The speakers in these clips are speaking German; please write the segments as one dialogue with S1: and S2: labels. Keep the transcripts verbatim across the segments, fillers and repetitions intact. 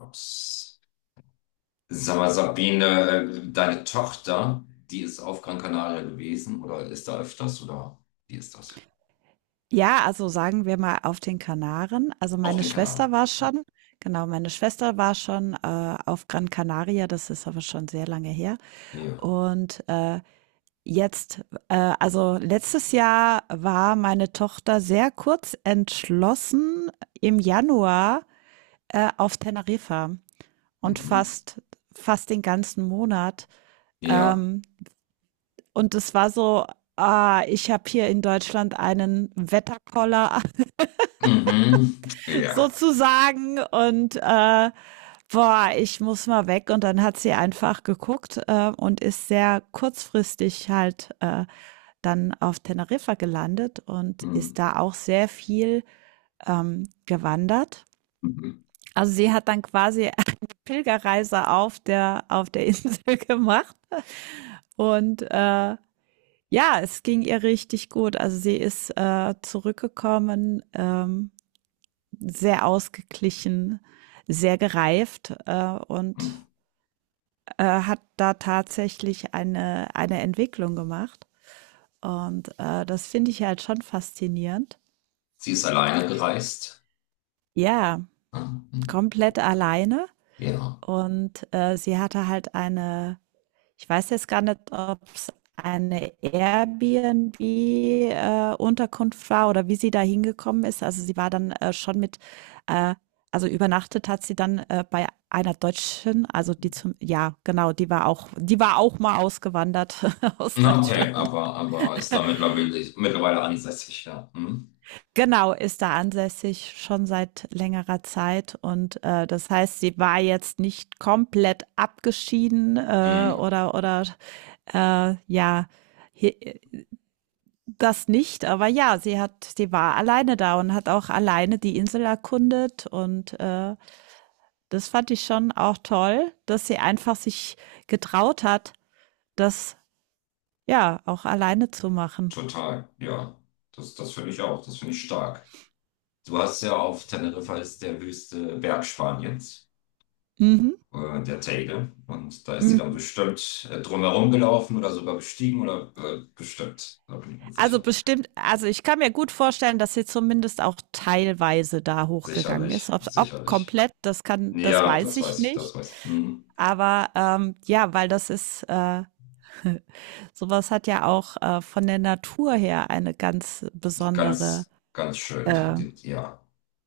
S1: Ups. Sag mal, Sabine, äh, deine Tochter, die ist auf Gran Canaria gewesen oder ist da öfters oder wie ist das?
S2: Ja, also sagen wir mal auf den Kanaren. Also
S1: Auf
S2: meine
S1: den Kanaren.
S2: Schwester war schon Genau, meine Schwester war schon, äh, auf Gran Canaria, das ist aber schon sehr lange her.
S1: Ja.
S2: Und, äh, jetzt äh, also letztes Jahr war meine Tochter sehr kurz entschlossen im Januar, äh, auf Teneriffa, und
S1: Mhm.
S2: fast fast den ganzen Monat.
S1: Ja.
S2: Ähm, und es war so: „Ah, ich habe hier in Deutschland einen Wetterkoller
S1: Mhm. Ja.
S2: sozusagen, und äh, boah, ich muss mal weg. Und dann hat sie einfach geguckt, äh, und ist sehr kurzfristig halt äh, dann auf Teneriffa gelandet und ist
S1: Mhm.
S2: da auch sehr viel ähm, gewandert.
S1: Mhm.
S2: Also sie hat dann quasi eine Pilgerreise auf der auf der Insel gemacht, und äh, ja, es ging ihr richtig gut. Also sie ist äh, zurückgekommen, ähm, sehr ausgeglichen, sehr gereift, äh, und
S1: Mhm.
S2: äh, hat da tatsächlich eine, eine Entwicklung gemacht. Und äh, das finde ich halt schon faszinierend.
S1: Sie ist alleine gereist.
S2: Ja,
S1: Ah. Mhm.
S2: komplett alleine.
S1: Ja.
S2: Und äh, sie hatte halt eine Ich weiß jetzt gar nicht, ob es eine Airbnb-, äh, Unterkunft war oder wie sie da hingekommen ist. Also, sie war dann, äh, schon mit äh, also, übernachtet hat sie dann, äh, bei einer Deutschen, also, die zum ja, genau, die war auch die war auch mal ausgewandert aus
S1: Na, okay,
S2: Deutschland.
S1: aber, aber ist da mittlerweile, mittlerweile ansässig, ja. Mhm.
S2: Genau, ist da ansässig schon seit längerer Zeit, und, äh, das heißt, sie war jetzt nicht komplett abgeschieden, äh,
S1: Mhm.
S2: oder oder, äh, ja, he, das nicht, aber ja, sie hat, sie war alleine da und hat auch alleine die Insel erkundet, und äh, das fand ich schon auch toll, dass sie einfach sich getraut hat, das ja auch alleine zu machen.
S1: Total, ja. Das, das finde ich auch, das finde ich stark. Du hast ja, auf Teneriffa ist der höchste Berg Spaniens.
S2: Mhm.
S1: Äh, der Teide. Und da ist sie dann
S2: Mhm.
S1: bestimmt äh, drumherum gelaufen oder sogar bestiegen oder äh, bestimmt. Da bin ich mir
S2: Also
S1: sicher.
S2: bestimmt, also ich kann mir gut vorstellen, dass sie zumindest auch teilweise da hochgegangen ist.
S1: Sicherlich,
S2: Ob, ob
S1: sicherlich.
S2: komplett, das kann, das
S1: Ja,
S2: weiß
S1: das
S2: ich
S1: weiß ich, das
S2: nicht.
S1: weiß ich. Mhm.
S2: Aber ähm, ja, weil das ist, äh, Sowas hat ja auch äh, von der Natur her eine ganz besondere
S1: Ganz, ganz schön. Die,
S2: äh,
S1: die, ja.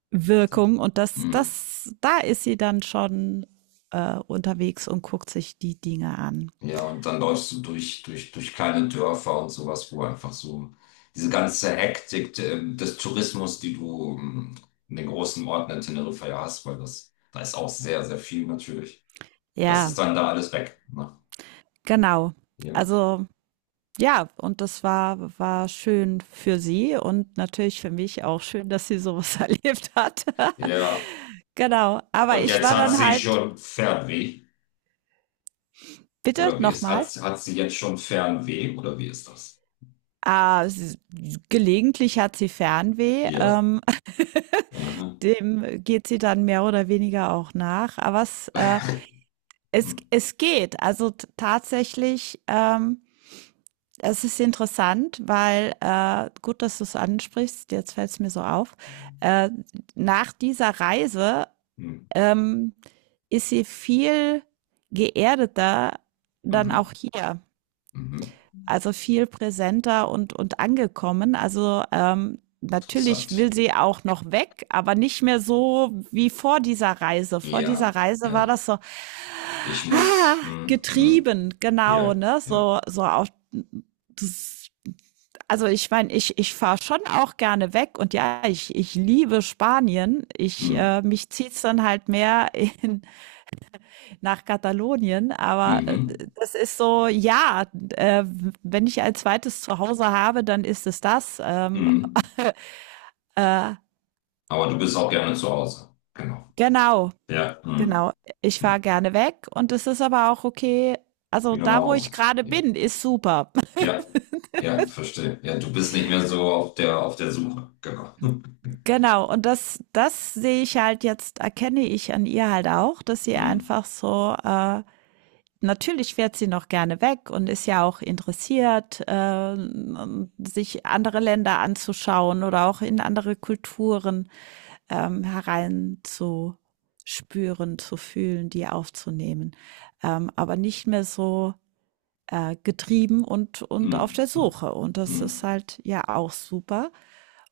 S2: Wirkung, und das,
S1: Mhm.
S2: das, da ist sie dann schon äh, unterwegs und guckt sich die Dinge an.
S1: Ja, und dann läufst du durch, durch, durch kleine Dörfer und sowas, wo einfach so diese ganze Hektik äh, des Tourismus, die du ähm, in den großen Orten in Teneriffa ja hast, weil das, da ist auch sehr, sehr viel natürlich. Das ist
S2: Ja,
S1: dann da alles weg, ne?
S2: genau.
S1: Ja.
S2: Also ja, und das war, war schön für sie, und natürlich für mich auch schön, dass sie sowas erlebt hat.
S1: Ja.
S2: Genau. Aber
S1: Und
S2: ich
S1: jetzt
S2: war
S1: hat
S2: dann
S1: sie
S2: halt,
S1: schon Fernweh,
S2: bitte
S1: oder wie ist, hat,
S2: nochmal.
S1: hat sie jetzt schon Fernweh, oder wie ist das?
S2: Ah, sie- gelegentlich hat sie Fernweh,
S1: Ja.
S2: ähm,
S1: Aha.
S2: Dem geht sie dann mehr oder weniger auch nach. Aber es, äh, es
S1: Hm,
S2: es geht. Also t tatsächlich, ähm, es ist interessant, weil, äh gut, dass du es ansprichst, jetzt fällt es mir so auf. Äh, nach dieser Reise,
S1: hm.
S2: ähm, ist sie viel geerdeter dann
S1: Mhm.
S2: auch hier,
S1: Mhm.
S2: also viel präsenter und, und angekommen. Also ähm, natürlich
S1: Interessant.
S2: will sie auch noch weg, aber nicht mehr so wie vor dieser Reise. Vor dieser
S1: Ja,
S2: Reise war
S1: ja.
S2: das so,
S1: Ich
S2: ah,
S1: muss. Hm, hm.
S2: getrieben, genau,
S1: Ja,
S2: ne?
S1: ja.
S2: So, so auch. Das, also ich meine, ich, ich fahre schon auch gerne weg, und ja, ich, ich liebe Spanien. Ich
S1: Hm.
S2: äh, mich zieht's dann halt mehr in, nach Katalonien, aber äh,
S1: Mhm.
S2: das ist so, ja, äh, wenn ich ein zweites Zuhause habe, dann ist es das. Ähm,
S1: Mhm.
S2: äh,
S1: Aber du bist auch gerne zu Hause. Genau.
S2: genau,
S1: Ja. Hm,
S2: genau. Ich fahre
S1: hm.
S2: gerne weg, und es ist aber auch okay. Also
S1: Wieder nach
S2: da, wo ich
S1: Hause.
S2: gerade
S1: Ja.
S2: bin, ist super.
S1: Ja, ja, verstehe. Ja, du bist nicht mehr so auf der auf der Suche. Genau.
S2: Genau. Und das, das sehe ich halt jetzt, erkenne ich an ihr halt auch, dass sie
S1: Hm,
S2: einfach so äh, natürlich fährt sie noch gerne weg und ist ja auch interessiert, äh, sich andere Länder anzuschauen oder auch in andere Kulturen ähm, hereinzuspüren, zu fühlen, die aufzunehmen. Ähm, aber nicht mehr so äh, getrieben und, und auf der
S1: hm, hm,
S2: Suche. Und das ist
S1: hm.
S2: halt ja auch super.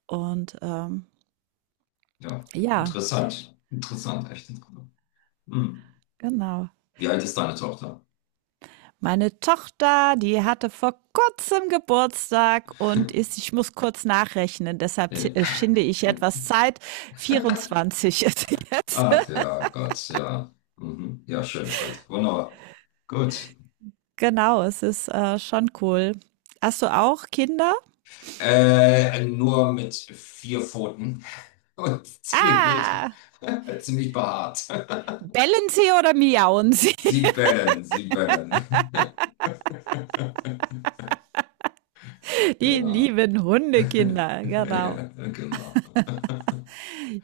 S2: Und ähm,
S1: Ja,
S2: ja,
S1: interessant. Interessant, echt interessant. Hm.
S2: genau.
S1: Wie alt ist deine Tochter?
S2: Meine Tochter, die hatte vor kurzem Geburtstag und ist, ich muss kurz nachrechnen, deshalb äh,
S1: Ja.
S2: schinde ich etwas Zeit. vierundzwanzig ist jetzt.
S1: Ach ja, Gott, ja. Mhm. Ja, schönes Alter. Wunderbar. Gut.
S2: Genau, es ist äh, schon cool. Hast du auch Kinder?
S1: Äh, nur mit vier Pfoten, und ziemlich,
S2: Ah!
S1: ziemlich behaart.
S2: Bellen sie oder miauen sie?
S1: Sie bellen, sie bellen.
S2: Die
S1: Genau.
S2: lieben Hundekinder, genau.
S1: Ja, genau.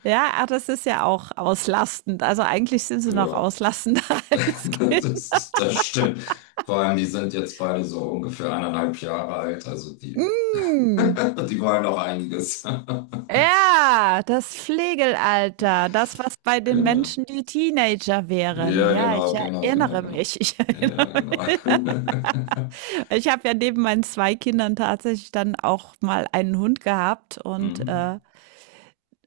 S2: Ja, ach, das ist ja auch auslastend. Also eigentlich sind sie noch
S1: Ja.
S2: auslastender als Kinder.
S1: Das, das stimmt. Vor allem, die sind jetzt beide so ungefähr eineinhalb Jahre alt, also die,
S2: Mm.
S1: die wollen noch einiges.
S2: Ja, das Flegelalter, das, was bei den
S1: Genau.
S2: Menschen die Teenager wären.
S1: Ja,
S2: Ja, ich
S1: genau, genau, genau,
S2: erinnere
S1: genau.
S2: mich, ich
S1: Ja,
S2: erinnere
S1: genau.
S2: mich. Ich habe ja neben meinen zwei Kindern tatsächlich dann auch mal einen Hund gehabt, und, äh,
S1: Mhm.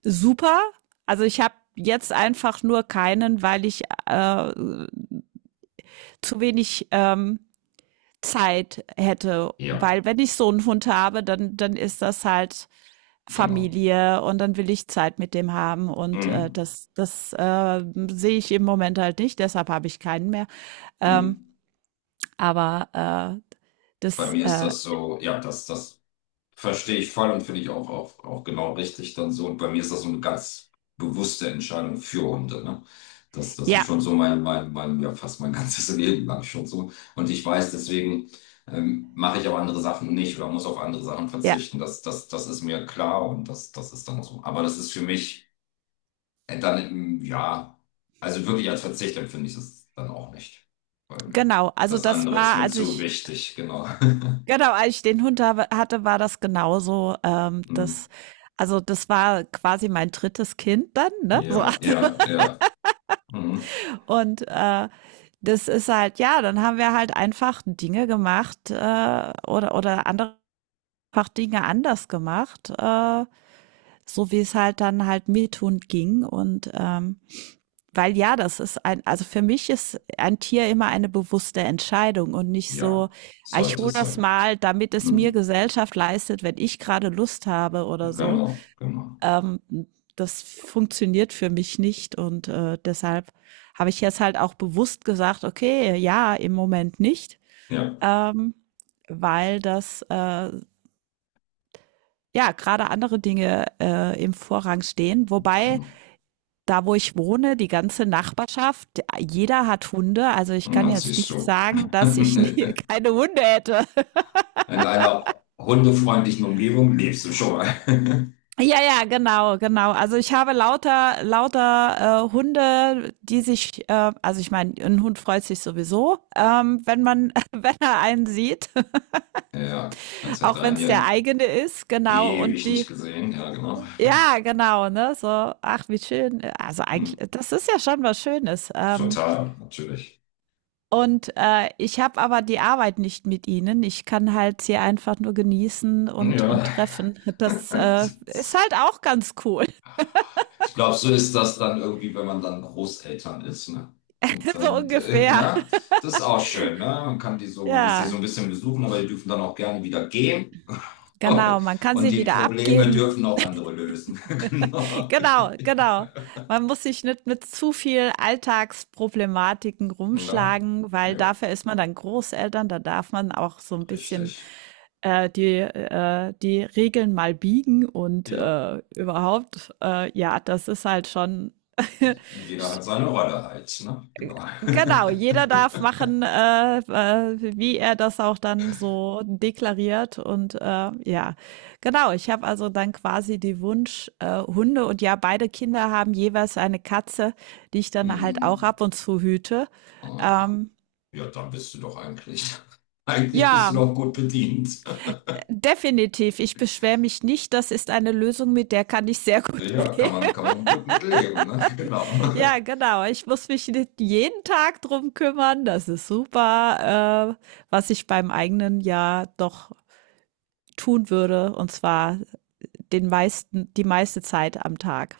S2: super. Also, ich habe jetzt einfach nur keinen, weil ich, äh, zu wenig, ähm, Zeit hätte,
S1: Ja,
S2: weil wenn ich so einen Hund habe, dann dann ist das halt
S1: genau.
S2: Familie, und dann will ich Zeit mit dem haben, und, äh,
S1: Mhm.
S2: das das, äh, sehe ich im Moment halt nicht, deshalb habe ich keinen mehr. Ähm,
S1: Mhm.
S2: aber, äh,
S1: Bei
S2: das,
S1: mir ist
S2: äh
S1: das so, ja, das, das. Verstehe ich voll und finde ich auch, auch, auch genau richtig dann so. Und bei mir ist das so eine ganz bewusste Entscheidung für Hunde, ne? Das, das ist
S2: ja,
S1: schon so mein, mein, mein, ja, fast mein ganzes Leben lang schon so. Und ich weiß, deswegen ähm, mache ich auch andere Sachen nicht oder muss auf andere Sachen
S2: ja,
S1: verzichten. Das, das, das ist mir klar und das, das ist dann so. Aber das ist für mich äh, dann, ähm, ja, also wirklich als Verzicht empfinde ich es dann auch nicht. Weil
S2: genau. Also,
S1: das
S2: das
S1: andere ist
S2: war,
S1: mir
S2: als
S1: zu
S2: ich
S1: wichtig, genau.
S2: genau, als ich den Hund habe hatte, war das genauso. Ähm,
S1: Mm.
S2: das also, das war quasi mein drittes Kind dann, ne? So,
S1: Ja,
S2: also
S1: ja, ja. Mhm.
S2: und, äh, das ist halt ja, dann haben wir halt einfach Dinge gemacht, äh, oder oder andere einfach Dinge anders gemacht, äh, so wie es halt dann halt mir tun ging. Und ähm, weil ja, das ist ein, also für mich ist ein Tier immer eine bewusste Entscheidung, und nicht so:
S1: Ja,
S2: ah, ich
S1: sollte
S2: hole
S1: es
S2: das
S1: sein.
S2: mal, damit es mir
S1: Mhm.
S2: Gesellschaft leistet, wenn ich gerade Lust habe oder so.
S1: Genau, genau.
S2: Ähm, Das funktioniert für mich nicht, und äh, deshalb habe ich jetzt halt auch bewusst gesagt: okay, ja, im Moment nicht,
S1: Ja,
S2: ähm, weil das äh, ja, gerade andere Dinge äh, im Vorrang stehen. Wobei,
S1: genau.
S2: da wo ich wohne, die ganze Nachbarschaft, jeder hat Hunde. Also ich
S1: Und
S2: kann
S1: dann
S2: jetzt
S1: siehst
S2: nicht
S1: du,
S2: sagen, dass ich nie,
S1: in
S2: keine Hunde hätte.
S1: einer hundefreundlichen Umgebung lebst du schon mal.
S2: Ja, ja, genau, genau. Also ich habe lauter, lauter äh, Hunde, die sich, äh, also ich meine, ein Hund freut sich sowieso, ähm, wenn man, wenn er einen sieht,
S1: Ja, als hätte
S2: auch
S1: er
S2: wenn
S1: ihn
S2: es
S1: ja
S2: der eigene ist, genau. Und
S1: ewig nicht
S2: die,
S1: gesehen. Ja, genau.
S2: ja, genau, ne? So, ach, wie schön. Also
S1: Hm.
S2: eigentlich, das ist ja schon was Schönes. Ähm,
S1: Total, natürlich.
S2: Und äh, ich habe aber die Arbeit nicht mit ihnen. Ich kann halt sie einfach nur genießen
S1: Hm.
S2: und, und
S1: Ja.
S2: treffen. Das äh, ist halt auch ganz cool.
S1: Ich glaube, so ist das dann irgendwie, wenn man dann Großeltern ist, ne? Und
S2: So
S1: dann, äh,
S2: ungefähr.
S1: ne? Das ist auch schön, ne? Man kann die so, man lässt sich so
S2: Ja,
S1: ein bisschen besuchen, aber die dürfen dann auch gerne wieder gehen.
S2: genau. Man kann
S1: Und
S2: sie
S1: die
S2: wieder
S1: Probleme
S2: abgeben.
S1: dürfen auch andere lösen.
S2: Genau, genau. Man muss sich nicht mit zu viel Alltagsproblematiken
S1: Genau.
S2: rumschlagen,
S1: Ne?
S2: weil
S1: Ja,
S2: dafür ist man dann Großeltern. Da darf man auch so ein
S1: richtig.
S2: bisschen äh, die, äh, die Regeln mal biegen und
S1: Ja,
S2: äh, überhaupt, äh, ja, das ist halt schon.
S1: jeder hat seine Rolle halt, ne? Genau.
S2: Genau, jeder darf machen, äh, äh, wie er das auch dann so deklariert. Und äh, ja, genau, ich habe also dann quasi die Wunsch-, äh, Hunde, und ja, beide Kinder haben jeweils eine Katze, die ich dann halt auch
S1: Hm.
S2: ab und zu hüte.
S1: Aha.
S2: Ähm,
S1: Ja, dann bist du doch eigentlich, eigentlich bist du
S2: ja,
S1: doch gut bedient.
S2: definitiv. Ich beschwere mich nicht. Das ist eine Lösung, mit der kann ich sehr gut
S1: Ja, kann
S2: leben.
S1: man, kann man gut mit leben, ne? Genau.
S2: Ja, genau. Ich muss mich nicht jeden Tag drum kümmern. Das ist super, äh, was ich beim eigenen Jahr doch tun würde. Und zwar den meisten, die meiste Zeit am Tag.